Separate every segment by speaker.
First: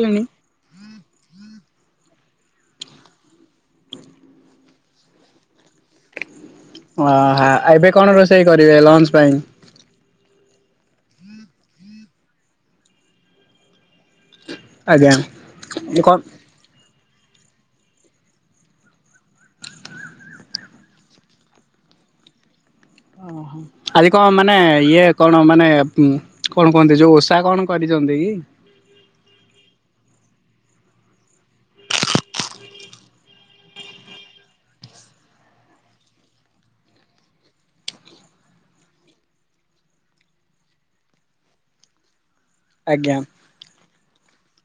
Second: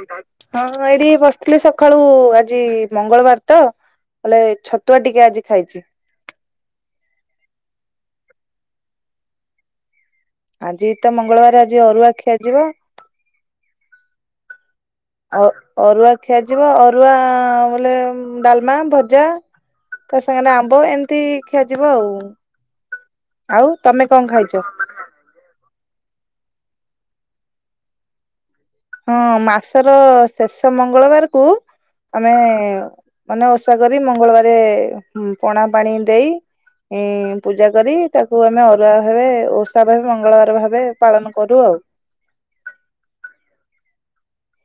Speaker 1: ଲେଣି।
Speaker 2: ହଁ ଏଇଠି ବସିଥିଲି ସଖାଳୁ ଆଜି ମଙ୍ଗଳବାର ତ। ହେଲେ, ଛତୁଆ ଟିକେ ଆଜି ଖାଇଚି।
Speaker 1: ଓହା, ଏବେ କଣ ରୋଷେଇ କରିବେ ଲଞ୍ଚ୍ ପାଇଁ?
Speaker 2: ଆଜି ତ ମଙ୍ଗଳବାର ଆଜି ଅରୁଆ ଖିଆ ଯିବ।
Speaker 1: ଆଜ୍ଞା
Speaker 2: ଅ
Speaker 1: ଏ
Speaker 2: ଅରୁଆ
Speaker 1: କଣ
Speaker 2: ଖିଆଯିବଅରୁଆ ବଲେ ଡାଲ୍ମା ଭଜା। ତ ସେମାନେ ଆମ୍ବ ଏମିତି ଖିଆଯିବ ଆଉ।
Speaker 1: ଓହୋ,
Speaker 2: ଆଉ ତମେ
Speaker 1: ଆଜି
Speaker 2: କଣ
Speaker 1: କଁ
Speaker 2: ଖାଇଛ?
Speaker 1: ମାନେ ଇଏ କଣ ମାନେ, କଣ କୁହନ୍ତି ଯୋଉ ଓଷା କଣ କରିଚନ୍ତି କି?
Speaker 2: ହଁ, ମାସର ଶେଷ ମଙ୍ଗଳବାର କୁ ଆମେ-ଏ ମାନେ ଓଷା କରି ମଙ୍ଗଳବାରେ ପଣା ପାଣି ଦେଇ ଉଁ ପୂଜା କରି ତାକୁ ଆମେ ଅରୁଆ ଭାବେ ଓଷା ଭାବେ ମଙ୍ଗଳବାର ଭାବେ ପାଳନ କରୁ ଆଉ।
Speaker 1: ଆଜ୍ଞା,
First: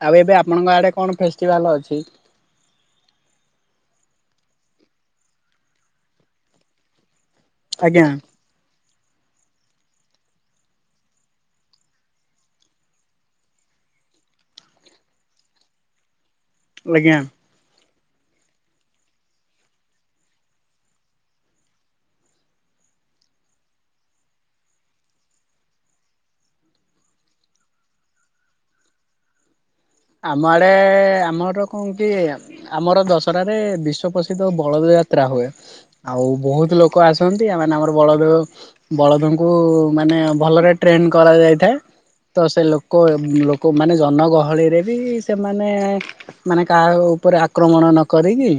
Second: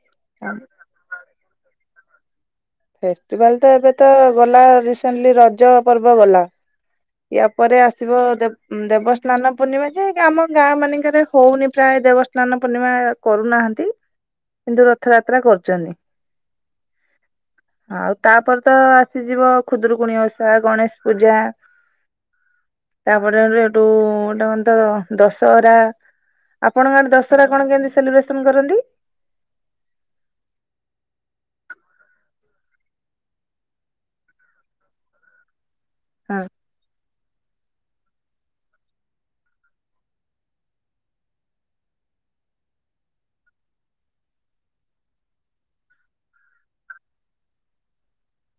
Speaker 1: ଆଉ ଏବେ ଆପଣଙ୍କ ଆଡେ କଣ ଫେଷ୍ଟିଭାଲ ଅଛି?
Speaker 2: ଫେଷ୍ଟିଭାଲ୍ ତ ଏବେ ତ ଗଲା ରିସେଣ୍ଟଲି ରଜ ପର୍ବ ଗଲା। ୟା ପରେ
Speaker 1: ଆଜ୍ଞା
Speaker 2: ଆସିବ ଦେ ଦେବସ୍ନାନ ପୂର୍ଣ୍ଣିମା ଯେ ଆମ ଗାଁ ମାନଙ୍କରେ ହୋଉନି ପ୍ରାୟ ଦେବସ୍ନାନ ପୂର୍ଣ୍ଣିମା। କରୁନାହାନ୍ତି, କିନ୍ତୁ ରଥଯାତ୍ରା କରୁଚନ୍ତି।
Speaker 1: ଆଜ୍ଞା।
Speaker 2: ହଁ, ଆଉ ତାପରେ ତ ଆସିଯିବ ଖୁଦୁରୁକୁଣୀ ଓଷା ଗଣେଶ ପୂଜା ତାପରେ ହେଠୁ ଟା ତ ଦଶହରା ଆପଣଙ୍କ ଆଡ଼େ ଦଶହରା କଣ କେମିତି ସେଲିବ୍ରେସନ୍‌ କରନ୍ତି?
Speaker 1: ଆମ ଆଡେ ଆମର କଣ କି ଆମର ଦଶହରା ରେ ବିଶ୍ୱ ପ୍ରସିଦ୍ଧ ବଳଦ ଯାତ୍ରା ହୁଏ, ଆଉ
Speaker 2: ହଁ
Speaker 1: ବହୁତ ଲୋ ଲୋକ ଆସନ୍ତି ଏ ମାନଙ୍କର ବଳଦ ହୁଏ ବଳଦଙ୍କୁ ମାନେ ଭଲରେ ଟ୍ରେନ୍ କରାଯାଇଥାଏ। ତ ସେ ଲୋକ ଲୋକ ମାନେ ଜନଗହଳିରେ ବି ସେମାନେ ମାନେ କାହା ଉପରେ ଆକ୍ରମଣ ନ କରିକି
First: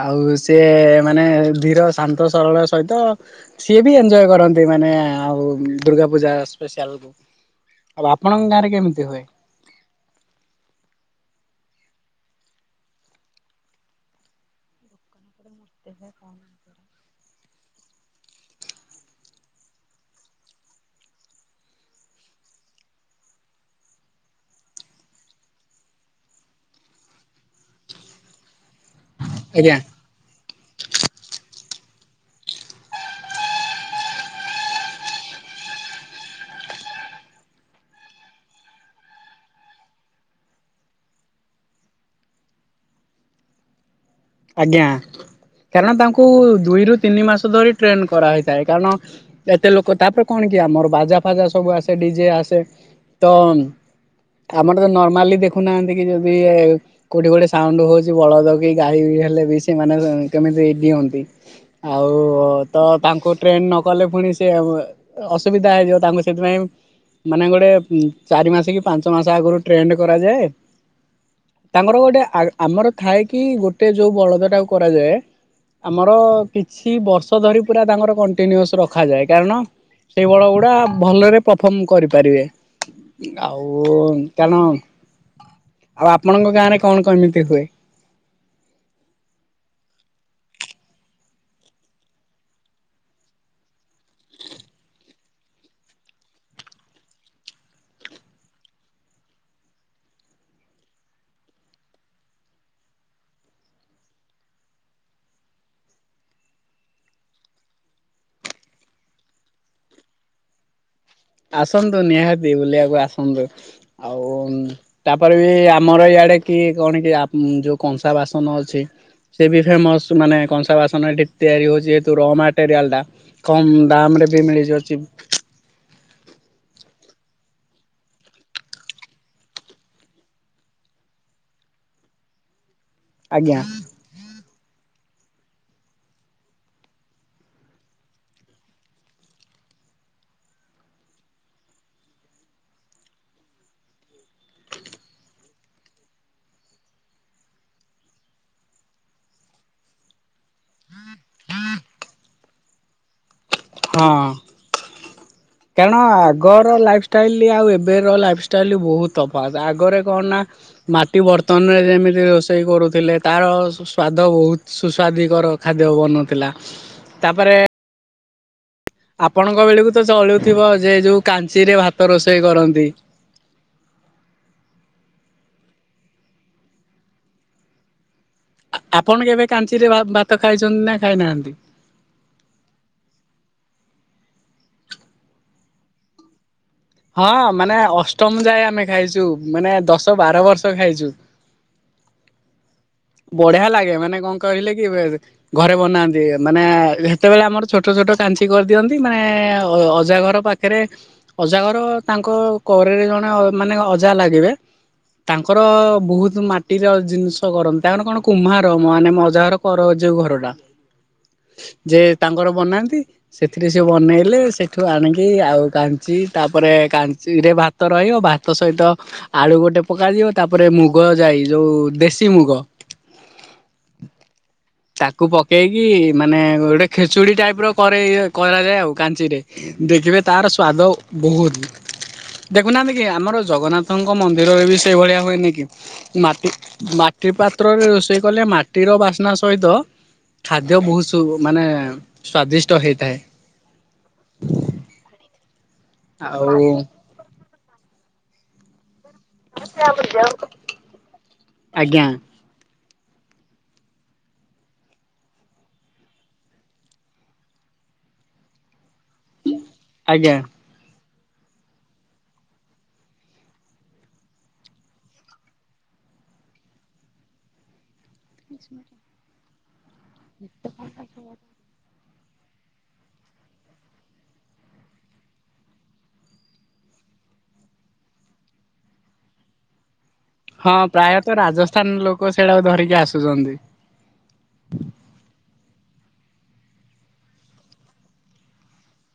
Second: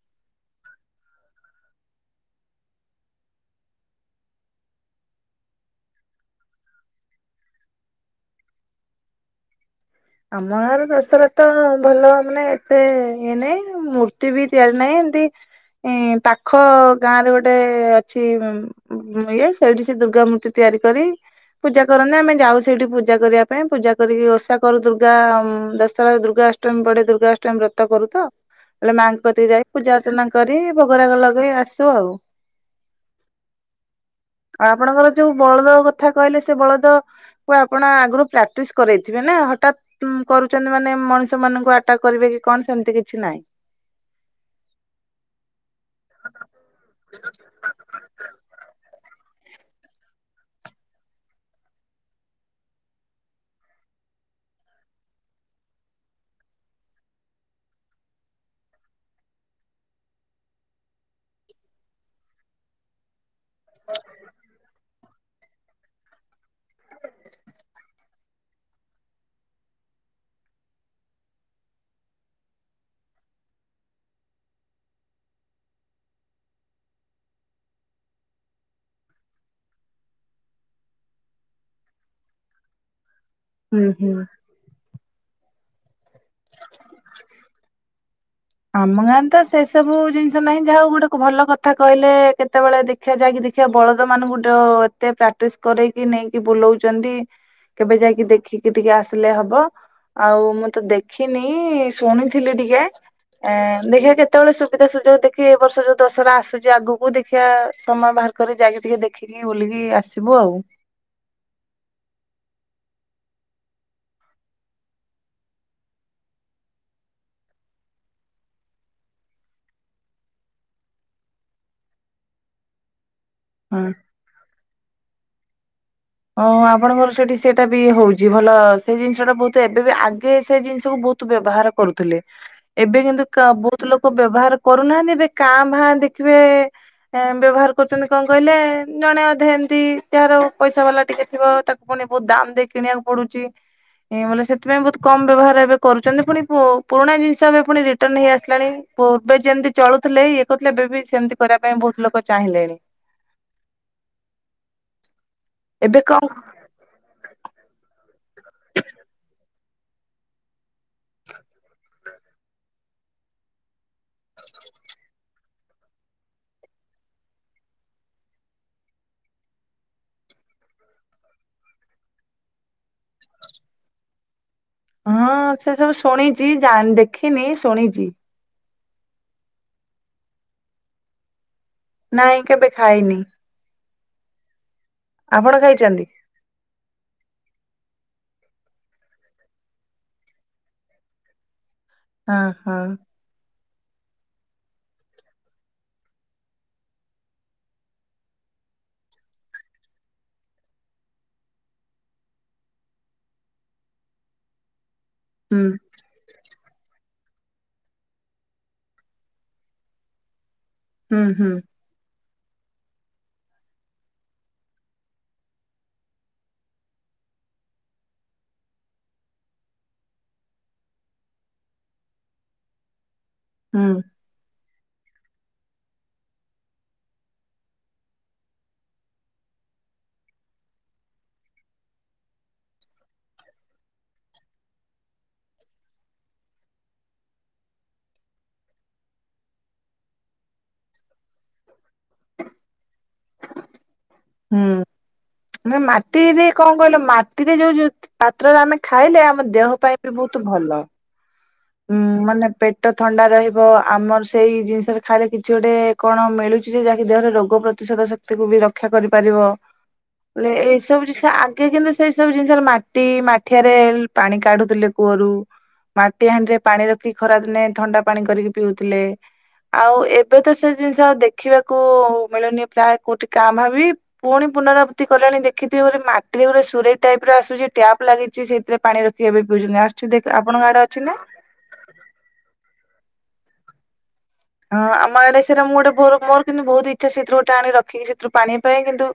Speaker 1: ଆଉ ସେ ମାନେ ଧୀର ଶାନ୍ତ ସରଳ ସହିତ ସିଏ ବି ଏନ୍ଜୟ କରନ୍ତି ମାନେ ଆଉ ଦୁର୍ଗା ପୂଜା ସ୍ପେସିଆଲ କୁ ଆଉ ଆପଣଙ୍କ ଗାଁରେ କେମିତି ହୁଏ?
Speaker 2: ଆମ ଗାଁରେ ଦଶରା ତ ଭଲ ମାନେ ଏତେ ଇଏ ନାଇଁ ମୂର୍ତ୍ତି ବି ତିଆରି ନାହିଁ ଏମତି ଇଁ ପାଖ ଗାଁରେ ଗୋଟେ ଅଛି ଇଏ ସେଇଠି ସେ ଦୁର୍ଗା ମୂର୍ତ୍ତି ତିଆରି କରି ପୂଜା କରନ୍ତି ଆମେ ଯାଉ ସେଇଠି ପୂଜା କରିବା ପାଇଁ ପୂଜା କରିକି ଓଷା କରୁ ଦୁର୍ଗା ଦଶହରା ଦୁର୍ଗାଷ୍ଟମୀ ବଡେ ଦୁର୍ଗା ଅଷ୍ଟମୀ ବ୍ରତ କରୁ ତ ହେଲେ ମାଙ୍କ କତି ଯାଇ
Speaker 1: ଆଜ୍ଞା।
Speaker 2: ପୂଜା ଅର୍ଚ୍ଚନା କରି ଭୋଗରାାଗ ଲଗେଇ ଆସୁ ଆଉ। ଆଉ ଆପଣଙ୍କର ଯୋଉ ବଳଦ କଥା କହିଲେ ସେ ବଳଦ ତ ଆପଣ ଆଗରୁ ପ୍ରାକ୍ଟିସ କରାଇଥିବେ ନା ହ ତ କରୁଚନ୍ତି ମାନେ ମଣିଷ ମାନଙ୍କୁ ଆଟାକ୍ କରିବେ କି କଣ ସେମତି କିଛି ନାହିଁ।
Speaker 1: ଆଜ୍ଞା, କାରଣ ତାଙ୍କୁ ଦୁଇରୁୁ ତିନି ମାସ ଧରି ଟ୍ରେନ କରାହେଇଥାଏ କାରଣ ଏତେ ଲୋକ ତାପରେ କଣ କି ଆମର ବାଜା ଫାଜା ସବୁ ଆସେ ଡିଜେ ଆସେ ତ ଆମର ତ ନର୍ମାଲି ଦେଖୁନାହାନ୍ତି କି ଯଦି ଏ କୋଉଠି ଗୋଟେ ସାଉଣ୍ଡ ହୋଉଚି ବଳଦ କି ଗାଈ ହେଲେ ବି ସେମାନେ କେମିତି ଦିଅନ୍ତି। ଆଉ ତ ତାଙ୍କୁ ଟ୍ରେନ୍ ନକଲେ ପୁଣି ସେ ଉ ଅସୁବିଧା ହେଇ ଯାଏ ତାଙ୍କୁ ସେଥିପାଇଁ ମାନେ ଗୋଟେ ଏ ଚାରି ମାସ କି ପାଞ୍ଚ ମାସ ଆଗରୁ ଟ୍ରେଣ୍ଡ କରାଯାଏ ତାଙ୍କର ଗୋଟେ ଆମର ଥାଏ କି ଗୋଟେ ଯୋଉ ବଳଦଟା କୁ କରାଯାଏ ଆମର କିଛି ବର୍ଷ ଧରି ପୁରା ତାଙ୍କର କଣ୍ଟିନ୍ୟୁସ୍ ରଖାଯାଏ କାରଣ ସେଇ ବଳଦ ଗୁଡା ଭଲରେ ପରଫର୍ମ କରିପାରିବେ। ଆଉ
Speaker 2: ହୁଁ ହୁଁ
Speaker 1: କାରଣ ଆଉ ଆପଣଙ୍କ ଗାଁରେ କଣ କେମିତି ହୁଏ?
Speaker 2: ଆମ ଗାଁରେ ତ ସେ ସବୁ ଜିନିଷ ନାହିଁ ଯାହା ହଉ ଗୋଟେ ଭଲ କଥା କହିଲେ କେତେବେଳେ ଦେ ଖିବା ଯାଇକି ଦେଖିବା ବଳଦ ମାନଙ୍କୁ ଡ ଏତେ ପ୍ରାକ୍ଟିସ୍ କରେଇକି ନେଇକି ବୁଲୋଉଛନ୍ତି। କେବେ ଯାଇକି ଦେଖିକି ଟିକେ ଆସିଲେ ହବ। ଆଉ ମୁଁ ତ ଦେଖିନି ଶୁଣିଥିଲି ଟିକେ। ଏଁ ଦେଖିବା କେତେବେଳେ ସୁବିଧା ସୁଯୋଗ ଦେଖି ଏ ବର୍ଷ ଯୋଉ ଦଶହରା ଆସୁଛି ଆଗକୁ ଦେଖିବା ସମୟ ବାହାର କରି ଯାଇକି ଟିକେ ଦେଖିକି ବୁଲିକି ଆସିବୁ ଆଉ।
Speaker 1: ଆସନ୍ତୁ ନିହାତି ବୁଲିବାକୁ ଆସନ୍ତୁ ଆଉ ତାପରେ ବି ଆମର ଇଆଡେ କି କଣ କି ଆମ୍ ଯୋଉ କଂସା ବାସନ ଅଛି। ସେ ବି ଫେମସ୍ ମାନେ କଂସା ବାସନ ଏଠି ତିଆରି ହଉଛି ଯେହେତୁ ର ମାଟେରିଆଲ୍ ଟା। କମ୍
Speaker 2: ହଁ
Speaker 1: ଦାମ୍ ରେ ବି ମିଳିଯାଉଚି।
Speaker 2: ଓ ହଁ ଆପଣଙ୍କର ସେଠି ସେଟା ବି ହୋଉଛି ଭଲ ସେ ଜିନିଷ ଟା ବହୁତ ଏବେ ବି ଆଗେ ସେ ଜିନିଷକୁ ବହୁ ତୁ ବ୍ୟବହାର କରୁଥିଲେ ଏବେ କିନ୍ତୁ କା
Speaker 1: ଆଜ୍ଞା
Speaker 2: ବୋ ତୁ ଲୋକ ବ୍ୟବହାର କରୁନାହାନ୍ତି ଏବେ କାଁ ଭାଁ ଦେଖିବେ ବ୍ୟବହାର କରୁଛନ୍ତି କଣ କହିଲେ ଜଣେ ଅଧେ ଏମତି ଯାହାର ପଇସା ବାଲା ଟିକେ ଥିବ ତାକୁ ପୁଣି ବହୁତ୍ ଦାମ ଦେଇ କିଣିବାକୁ ପଡୁଚି। ଏ ବୋଲେ ସେଥିପାଇଁ ବହୁତ୍ କମ ବ୍ୟବହାର ଏବେ କରୁଛନ୍ତି ପୁଣି ପୁ ପୁରୁଣା ଜିନିଷ ଏବେ ପୁଣି ରିଟର୍ନ ହେଇ ଆସିଲାଣି। ପୂର୍ବେ ଯେମିତି ଚଳୁଥିଲେ ଇଏ କହୁଥିଲେ ଏବେ ବି ସେମିତି କରିବା ପାଇଁ ବହୁତ୍ ଲୋକ ଚାହିଁଲେଣି।
Speaker 1: ହଁ କାରଣ
Speaker 2: ଏବେ କଣ
Speaker 1: ଆଗର ଲାଇଫଷ୍ଟାଇଲ୍ ଆଉ ଏବେର ଲାଇଫ ଷ୍ଟାଇଲ୍ ବହୁତ୍ ତଫାତ୍ ଆଗରେ କଣ ନା ମାଟି ବର୍ତ୍ତନରେ ଯେମିତି ରୋଷେଇ କରୁଥିଲେ ତାର ସ୍ଵାଦ ବହୁତ୍ ସୁସ୍ୱାଦିକର ଖାଦ୍ୟ ବନୁଥିଲା ତାପରେ ଆପଣଙ୍କ ବେଳୁକୁ ତ ଚଳୁଥିବ ଯେ ଯୋଉ କାଞ୍ଚି ରେ ଭାତ ରୋଷେଇ କରନ୍ତି।
Speaker 2: ହଁ ସେ ସବୁ ଶୁଣିଛି ଯା ଦେଖିନି ଶୁଣିଛି।
Speaker 1: ଆପଣ କେବେ କାଞ୍ଚିରେ ଭା ଭାତ ଖାଇଛନ୍ତି ନା ଖାଇନାହାନ୍ତି?
Speaker 2: ନାଇଁ କେବେ ଖାଇନି। ଆପଣ ଖାଇଛନ୍ତି?
Speaker 1: ହଁ ମାନେ ଅଷ୍ଟମ ଯାଏ ଆମେ ଖାଇଛୁ ମାନେ ଦଶ ବାର ବର୍ଷ ଖାଇଛୁ।
Speaker 2: ହଁ ହଁ।
Speaker 1: ବଢ୍ୟା ଲାଗେ ମାନେ କଣ କହିଲେ କି ଘରେ ବନାନ୍ତି ମାନେ ହେତେବେଳେ ଆମର ଛୋଟ ଛୋଟ କାଞ୍ଚି କରିଦିଅନ୍ତି ମାନେ ଅଅଜା ଘର ପା [unintelligible] ଅଜାଘର ତାଙ୍କ କରେରେ ଜଣେ ମାନେ ଅଜା ଲାଗିବେ।
Speaker 2: ହୁଁ
Speaker 1: ତାଙ୍କର ବୋହୁତ୍ ମାଟିର ଜିନିଷ କରନ୍ତି। ତାଙ୍କର କଣ କୁମ୍ହାର ମାନେ ମୋ ଅଜାଘର କର ଯୋଉ ଘର ଟା।
Speaker 2: ହୁଁ ହୁଁ।
Speaker 1: ଯେ ତାଙ୍କର ବନାନ୍ତି ସେଥିରେ ସେ ବନେଇଲେ ସେଠୁ ଆଣିକି ଆଉ କାଞ୍ଚି ତାପରେ କାଞ୍ଚିରେ ଭା ଭାତ ରହିବ ଭାତ ସହିତ ଆଳୁ ଗୋଟେ ପକାଯିବ ତାପରେ ମୁଗ ଜାଇ ଯୋଉ ଦେଶୀ ମୁଗ।
Speaker 2: ହୁଁ।
Speaker 1: ତାକୁ ପକେଇକି ମାନେ ଗୋଟେ ଖେଚୁଡି ଟାଇପ୍ ର କରେ କରାଯାଏ ଆଉ କାଞ୍ଚିରେ। ଦେଖିବେ ତାର ସ୍ଵାଦ ବୋହୁତ୍। ଦେଖୁନାହାନ୍ତି କି ଆମର ଜଗନ୍ନାଥଙ୍କ ମନ୍ଦିରରେ ବି ସେଇଭଳିଆ ହୁଏନି କି ମାଟି ମାଟି ପାତ୍ରରେ ରୋଷେଇ କଲେ ମାଟିର ବାସ୍ନା ସହିତ ଖାଦ୍ୟ ବହୁସୁ ମାନେ ସ୍ଵାଦିଷ୍ଟ ହେଇଥାଏ।
Speaker 2: ହୁଁ। ମାଟିରେ
Speaker 1: ଆଉ
Speaker 2: କଣ କହିଲ ମାଟିରେ ଯୋଉ ପାତ୍ରରେ ଆମେ ଖାଇଲେ ଆ ମ ଦେହ ପାଇଁ ବି ବହୁତୁ ଭଲ, ଉଁ
Speaker 1: ଆଜ୍ଞା
Speaker 2: ମାନେ ପେ ଟ ଥଣ୍ଡା ରହିବ ଆମର ସେଇ ଜିନିଷରେ ଖାଇଲେ କିଛି ଗୋଟେ କଣ ମିଳୁଛି ଯେ ଯାହାକି ଦେହରେ ରୋଗ ପ୍ରତିଶୋଧ ତା କୁ ବି ରକ୍ଷା କରିପାରିବ
Speaker 1: ଆଜ୍ଞା।
Speaker 2: [unintelligible] ଏ ସବୁ ଜିନିଷ ଆଗେ କିନ୍ତୁ ସେଇ ସବୁ ଜିନିଷରେ ମାଟି ମାଠିଆରେ ପାଣି କାଢୁଥିଲେ କୂଅରୁ। ମାଟି ହାଣ୍ଡିରେ ପାଣି ରଖିକି ଖରା ଦିନେ ଥଣ୍ଡା ପାଣି କରିକି ପିଉଥିଲେ, ଆଉ ଏ ଏବେ ତ ସେ ଜିନିଷ ଆଉ ଦେଖିବାକୁ ମିଳୁନି ପ୍ରାୟ କୋଉଠି କାଁଭା ବି। ପୁଣି ପୁନରାବୃତ୍ତି କଲେଣି ଦେଖିଥିବେ ମାଟିରେ ଗୋଟେ ସୁରେଇ ଟାଇପ୍ ର ଆସୁଚି ଟ୍ୟାପ୍ ଲାଗିଚି ସେଇଥିରେ ପାଣି ରଖି ବେ ପିଉଚନ୍ତି [unintelligible] ଦେଖ ଆପଣଙ୍କ
Speaker 1: ହଁ
Speaker 2: ଆଡେ ଅଛି ନା?
Speaker 1: ପ୍ରାୟତଃ ରାଜସ୍ଥାନ୍ ଲୋକ ସେଇଡାକୁ ଧରିକି ଆସୁଚନ୍ତି।
Speaker 2: ହଁ ଆମ ଆଡେ ସେଟା ମୁଁ ଗୋଟେ ମୋର କିନ୍ତୁ ବହୁତ ଇଚ୍ଛା ସେଥିରୁ ଗୋଟେ ଆଣି ରଖିକି ସେଥିରୁ ପାଣି ପାଇଁ କିନ୍ତୁ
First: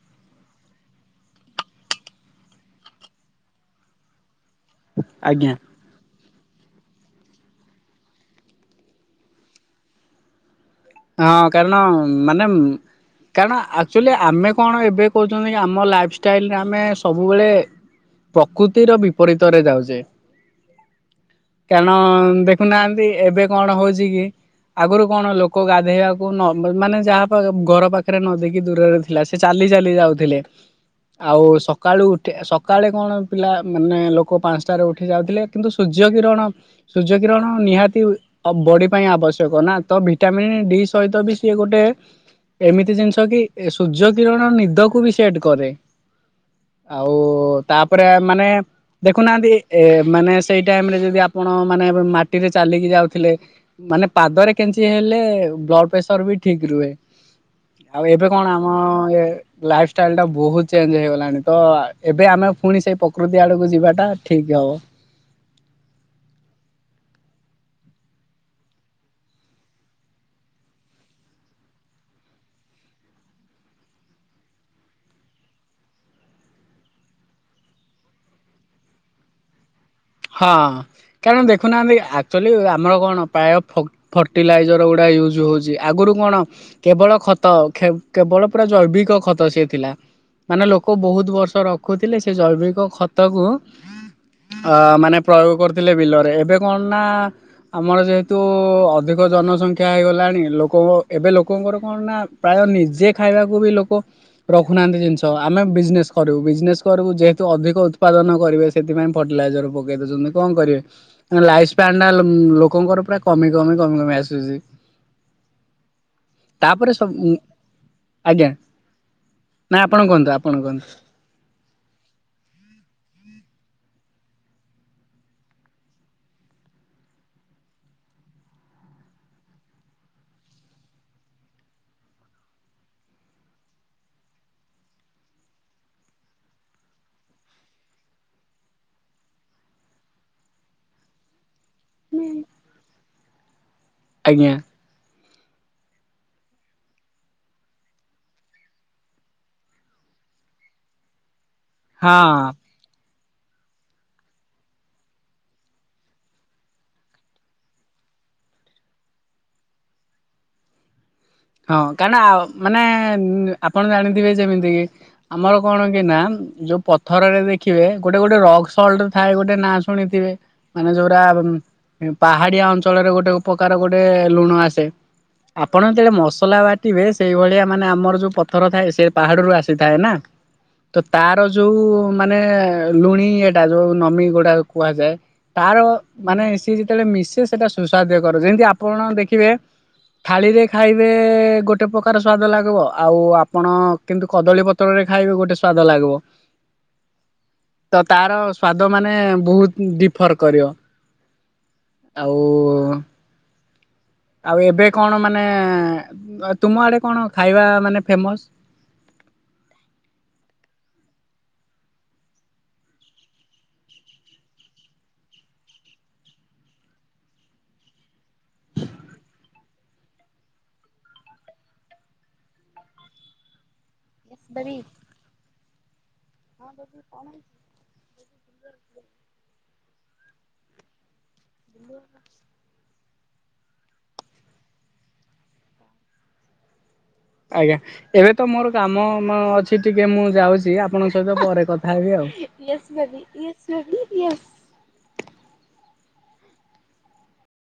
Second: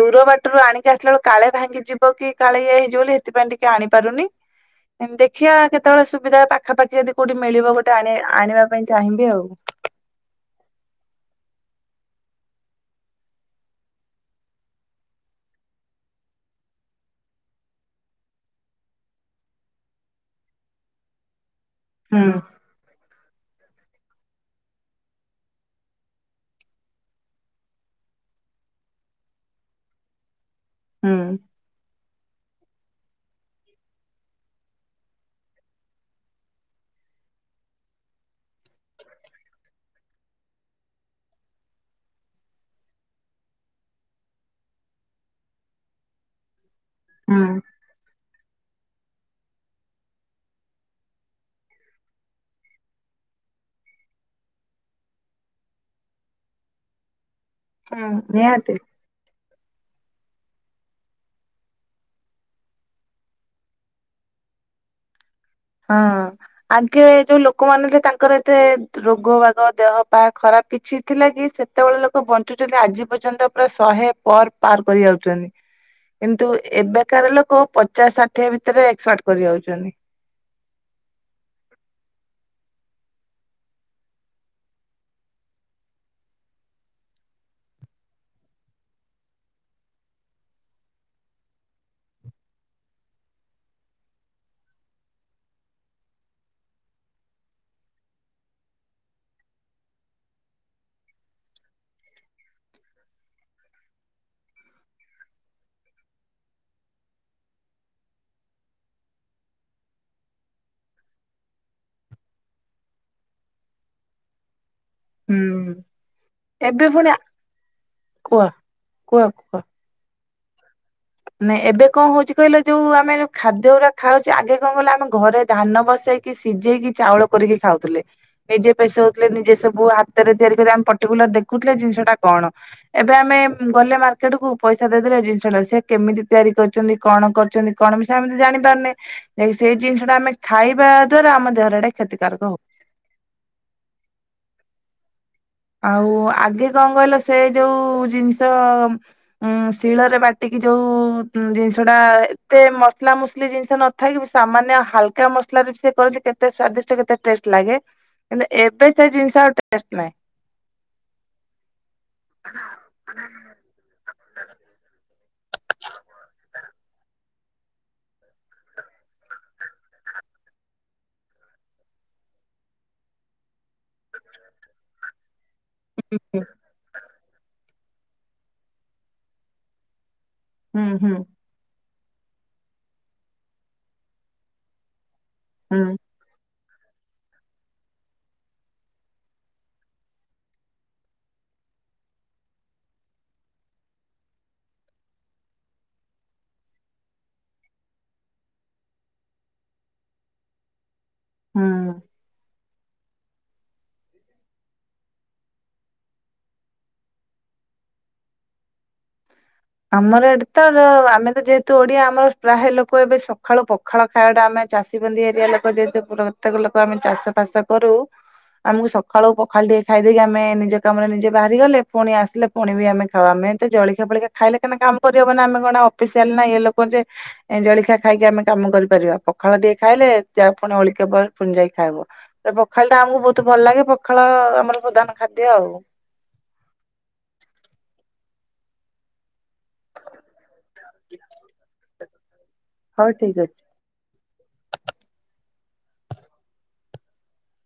Speaker 2: ଦୂର ବାଟରୁ ଆଣିକି ଆସିଲା ବେଳେ କାଳେ ଭାଙ୍ଗିଯିବ କି କାଳେ ଇଏ ହେଇଯିବ ବୋଲି ସେଥିପାଇଁ ଟିକେ ଆଣିପାରୁନି। ହଁଁ
Speaker 1: ଆଜ୍ଞା।
Speaker 2: ଦେଖିବା କେତବଳେ ସୁବିଧା ପାଖାପାଖି ଯଦି କୋଉଠି ମିଳିବ ଗୋଟେ ଆଣି ଆଣିବା ପାଇଁ ଚାହିଁବି ଆଉ।
Speaker 1: ହଁ କାରଣ ମାନେ କାରଣ ଆକ୍ଚୁଆଲି ଆମେ କଣ ଏବେ କହୁଚନ୍ତି କି ଆମ ଲାଇଫଷ୍ଟାଇଲ୍ ରେ ଆମେ ସବୁବେଳେ ପ୍ରକୃତିର ବିପରୀତରେ ଯାଉଚେ। କାରଣ
Speaker 2: ହୁଁ
Speaker 1: ଦେଖୁନାହାନ୍ତି ଏବେ କଣ ହଉଛି କି ଆଗରୁ କଣ ଲୋ କ ଗାଧେଇବାକୁ ନ ମାନେ ଯାହା ଘର ପାଖେରେ ନଦୀ କି ଦୂରରେ ଥିଲା ସେ ଚାଲି-ଚାଲି ଯାଉଥିଲେ।
Speaker 2: ହୁଁ
Speaker 1: ଆଉ ସ ସକାଳୁ ଉଠି ସକାଳେ କଣ ପିଲା ମାନେ ଲୋକ ପାଞ୍ଚଟାରେ ଉଠି ଯାଉଥିଲେ, କିନ୍ତୁ ସୂର୍ଯ୍ୟ କିରଣ ସୂର୍ଯ୍ୟ କିରଣ ନିହାତି ବଡି ପାଇଁ ଆବଶ୍ୟକ ନା ତ ଭି ଭିଟାମିନ୍ ଡି ସହିତ ବି ସିଏ ଗୋଟେ ଏମିତି ଜିନିଷ କି ସୂର୍ଯ୍ୟ କିରଣ ନିଦକୁ ବି [unintelligible] କରେ। ଆଉ
Speaker 2: ହୁଁ
Speaker 1: ତାପରେ ମାନେ ଦେଖୁନାହାନ୍ତି ଏ ମାନେ ସେଇ ଟାଇମ୍ ରେ ଯଦି ଆପଣ ମାନେ ମାଟିରେ ଚାଲିକି ଯାଉଥିଲେ। ମାନେ ପାଦରେ କେ [unintelligible] ହେଲେ ବ୍ଲଡ୍ ପ୍ରେସର୍ ବି ଠିକ ରୁହେ, ଆଉ
Speaker 2: ହୁଁ
Speaker 1: ଏବେ କଣ
Speaker 2: ନିହାତି।
Speaker 1: ଆମ ଏ ଲାଇଫଷ୍ଟାଇଲ୍ ଟା ବହୁତ ଚେଞ୍ଜ ହେଇଗଲାଣି, ତ ଏବେ ଆମେ ଫୁଣି ସେଇ ପ୍ରକୃତି ଆଡକୁ ଯିବାଟା ଠିକ୍ ହବ।
Speaker 2: ହଁ ଆଗେ ଯୋଉ ଲୋକମାନେ ଥିଲେ ତାଙ୍କର ଏତେ ରୋଗ ବାଗ ଦେହ ପା ଖରାପ୍ କିଛି ଥିଲା କି, ସେତବଳ ଲୋକ ବଞ୍ଚୁଚନ୍ତି ଆଜି ପର୍ଯ୍ୟନ୍ତ ପୁରା ଶହେ ପର୍ ପାର୍ କରି ଯାଉଚନ୍ତି। କିନ୍ତୁ ଏବେକାର ଲୋକ ପଚାଶ୍ ଷାଠିଏ ଭିତେରେ ଏକ୍ସପାର୍ଟ କରି ଯାଉଚନ୍ତି।
Speaker 1: ହଁ କାରଣ ଦେଖୁନାହାନ୍ତି, ଆକ୍ଚୁଆଲି ଆମର କଣ ପ୍ରାୟ ଫର୍ଟିଲାଇଜର୍ ଗୁଡ଼ା ୟୁଜ୍ ହେଉଚି, ଆଗୁରୁ କଣ କେବଳ ଖତ, କେବଳ ପୁରା ଜୈବିକ ଖତ ସିଏ ଥିଲା। ମାନେ ଲୋକ ବହୁତ୍ ବର୍ଷ ରଖୁଥିଲେ ସେ ଜୈବିକ ଖତ କୁ ଅ ମାନେ ପ୍ରୟୋଗ କରିୁଥିଲେ ବିଲରେ, ଏବେ କଣ ନା ଆମର ଯେହେତୁ ଅଧିକ ଜନସଂଖ୍ୟା ହେଇଗଲାଣି, ଲୋକ ଏବେ ଲୋକଙ୍କର କଣ ନା ପ୍ରାୟ ନିଜେ ଖାଇବାକୁ ବି ଲୋକ ରଖୁନାହାନ୍ତି ଜିନିଷ ଆମେ ବିଜନେସ୍ କରିବୁ ବିଜନେସ୍ କରିବୁ ଯେହେତୁ ଅଧିକ ଉତ୍ପାଦନ କରିବେ ସେଥିପାଇଁ ଫ ଟିଲାଇଜର୍ ପକେଇ ଦେଉଚନ୍ତି, କଣ କରିବେ? ଲାଇସ୍ ପ୍ୟାଣ୍ଡାଲ ଉଁ ଲୋକଙ୍କର ପୁରା କମି କମି କମି କମି ଆସୁଚି।
Speaker 2: ହୁଁ ଏବେ
Speaker 1: ତାପରେ ସବୁ
Speaker 2: ଫୁଣି ଆ
Speaker 1: ଆଜ୍ଞା ନା ଆପଣ କୁଅନ୍ତୁ ଆପଣ କୁଅନ୍ତୁ।
Speaker 2: ନା ଏବେ କଣ ହଉଚି କଇଲ ଯୋଉ ଆମେ ଖାଦ୍ୟଉରା ଖାଉଚେ ଆଗେ କଣ କଇଲ ଆମେ ଘରେ ଧାନ ବସେଇ କି ସିଜେଇକି ଚାଉଳ କରିକି ଖାଉଥୁଲେ। ନିଜେ ପେଶଉଥିଲେ ନିଜେ ସବୁ ହାତରେ ତିଆରି କରି ଆମେ ପର୍ଟିକୁଲାର ଦେଖୁଥିଲେ ଜିନିଷଟା କଣ ଏବେ ଆମେ ଗଲେ ମାର୍କେଟ କୁ ପଇସା ଦେଇଦେଲେ ଜିନିଷ ଟା ସେ କେମିତି ତିଆରି କରୁଚନ୍ତି କଣ କରୁଚନ୍ତି କଣ ମିଶା ଆମେତ ଜାଣି ପାରୁନେ। ଜା କି ସେଇ ଜିନିଷ ଟା ଆମେ ଖାଇବା ଦ୍ଵାରା ଆମ ଦେହରେ ହେଟା କ୍ଷତିକାରକ ହଉ
Speaker 1: ଆଜ୍ଞା।
Speaker 2: ଆଉ ଆଗେ କଣ କଇଲ ସେ ଯୋଉ ଜିନିଷ ଉଁ ଶିଳରେ ବାଟିକି ଯୋଉ ଜିନିଷ ଟା
Speaker 1: ହଁ
Speaker 2: ଏତେ ମ ମସଲା ମୁସଲି ଜିନିଷ ନ ଥାଇ କି ସାମାନ୍ୟ ହାଲକା ମସଲାରେ ବି ସେ କରନ୍ତି କେତେ ସ୍ଵାଦିଷ୍ଟ କେତେ ଟେଷ୍ଟ ଲାଗେ। ହେଲେ ଏବେ ସେ ଜିନିଷ ଆଉ ଟେଷ୍ଟ ନାହିଁ।
Speaker 1: ହଁ କାରଣ ଆଉ ମାନେ ଆପଣ ଜାଣିଥିବେ ଯେମିତି କି ଆମର କଣ କି ନା ଯୋଉ ପଥରରେ ଦେଖିବେ ଗୋଟେ ଗୋଟେ ରକ୍ ସଲ୍ଟ ଥାଏ ଗୋଟେ ନା ଶୁଣିଥିବେ। ମାନେ ଯୋଉରା ପାହାଡିଆ ଅଞ୍ଚଳରେ ଗୋଟେ ଉପକାର ଗୋଟେ ଲୁଣ ଆସେ। ଆପଣ ଯେତବେଳେ ମସ୍ ଲା ବାଟିବେ ସେଇ ଭଳିଆ ମାନେ ଆମର ଯୋଉ ପଥର ଥାଏ ସେ ପାହାଡରୁୁ ଆସିଥାଏ ନା
Speaker 2: ହୁଁ
Speaker 1: ତ
Speaker 2: ହୁଁ
Speaker 1: ତା ର ଯୋଉ ମାନେ ଲୁଣି ଇଏଟା ଯୋଉ ନମି ଗୁଡା କୁହାଯାଏ ତାର
Speaker 2: ହୁଁ।
Speaker 1: ମାନେ ସିଏ ଯେତବେଳେ ମିଶେ ସେଟା ସୁସ୍ଵାଦ କର ଯେମିତି ଆପଣ ଦେଖିବେ ଥାଳିରେ ଖାଇ ବେ ଗୋଟେ ପ୍ରକାର ସ୍ଵାଦ ଲାଗିବ ଆଉ ଆପଣ କିନ୍ତୁ କଦଳୀ ପତ୍ରରେ ଖାଇବେ ଗୋଟେ ସ୍ଵାଦ ଲାଗିବ।
Speaker 2: [inaudible]
Speaker 1: ତ ତାର ସ୍ଵାଦ ମାନେ ବହୁତ୍ ଡି଼ଫର୍ କରିବ।
Speaker 2: ହଁ।
Speaker 1: ଆଉ ଆଉ ଏବେ କଣ ମାନେ ତୁମ ଆଡେ କଣ ଖାଇବା ମାନେ ଫେମସ୍?
Speaker 2: ଆମର ଏଠି ତ ଆମେ ତ ଯେହେତୁ ଓଡିଆ ଆମର ପ୍ରାୟେ ଲୋକ ଏବେ ସକାଳୁ ପ ଖାଳ ଖାଇବାଟା ଆମେ ଚାଷୀ ବନ୍ଦୀ ଏରିଆ ଲୋକ ଯେହେତୁ ପ୍ରତ୍ୟେକ ଲୋକ ଆମେ ଚାଷ ଫାସ କରୁ। ଆମୁକୁ ସଖାଳୁ ପଖାଳ ଟିକେ ଖାଇଦେଇକି ଆମେ ନିଜ କାମରେ ନିଜେ ବାହାରି ଗଲେ ଫୁଣି ଆସିଲେ ପୁଣି ବି ଆମେ ଖାଉ ଆମେ ଏତେ ଜଳିଖିଆ ଫଳିକିଆ ଖାଇଲେ କେନା କାମ କରିହବନା ଆମେ କଣ ଅଫିସିଆଲ ନା ଇଏ ଲୋକ ଯେ ଜଳଖିଆ ଖାଇକି ଆମେ କାମ କରିପାରିବା ପଖାଳ ଟିକେ ଖାଇଲେ ଜା ପୁଣି ଓଳିକା ପରେ ଫୁଣି ଯାଇକି ଖାଇବୁ ଜା ପ ଖାଳ ଟା ଆମୁକୁ ବହୁତ ଭଲ ଲାଗେ ପଖାଳ ଆମର ପ୍ରଧାନ ଖାଦ୍ୟ ଆଉ।
Speaker 1: ଆଜ୍ଞା ଏବେ ତ ମୋର କାମ ମ ଅଛି ଟିକେ ମୁଁ ଯାଉଚି ଆପଣଙ୍କ ସହିତ ପରେ କଥା ହେବି ଆଉ ୟେସ୍
Speaker 2: ହଉ
Speaker 1: ବେବି
Speaker 2: ଠିକ ଅଛି।
Speaker 1: Yes baby Yes.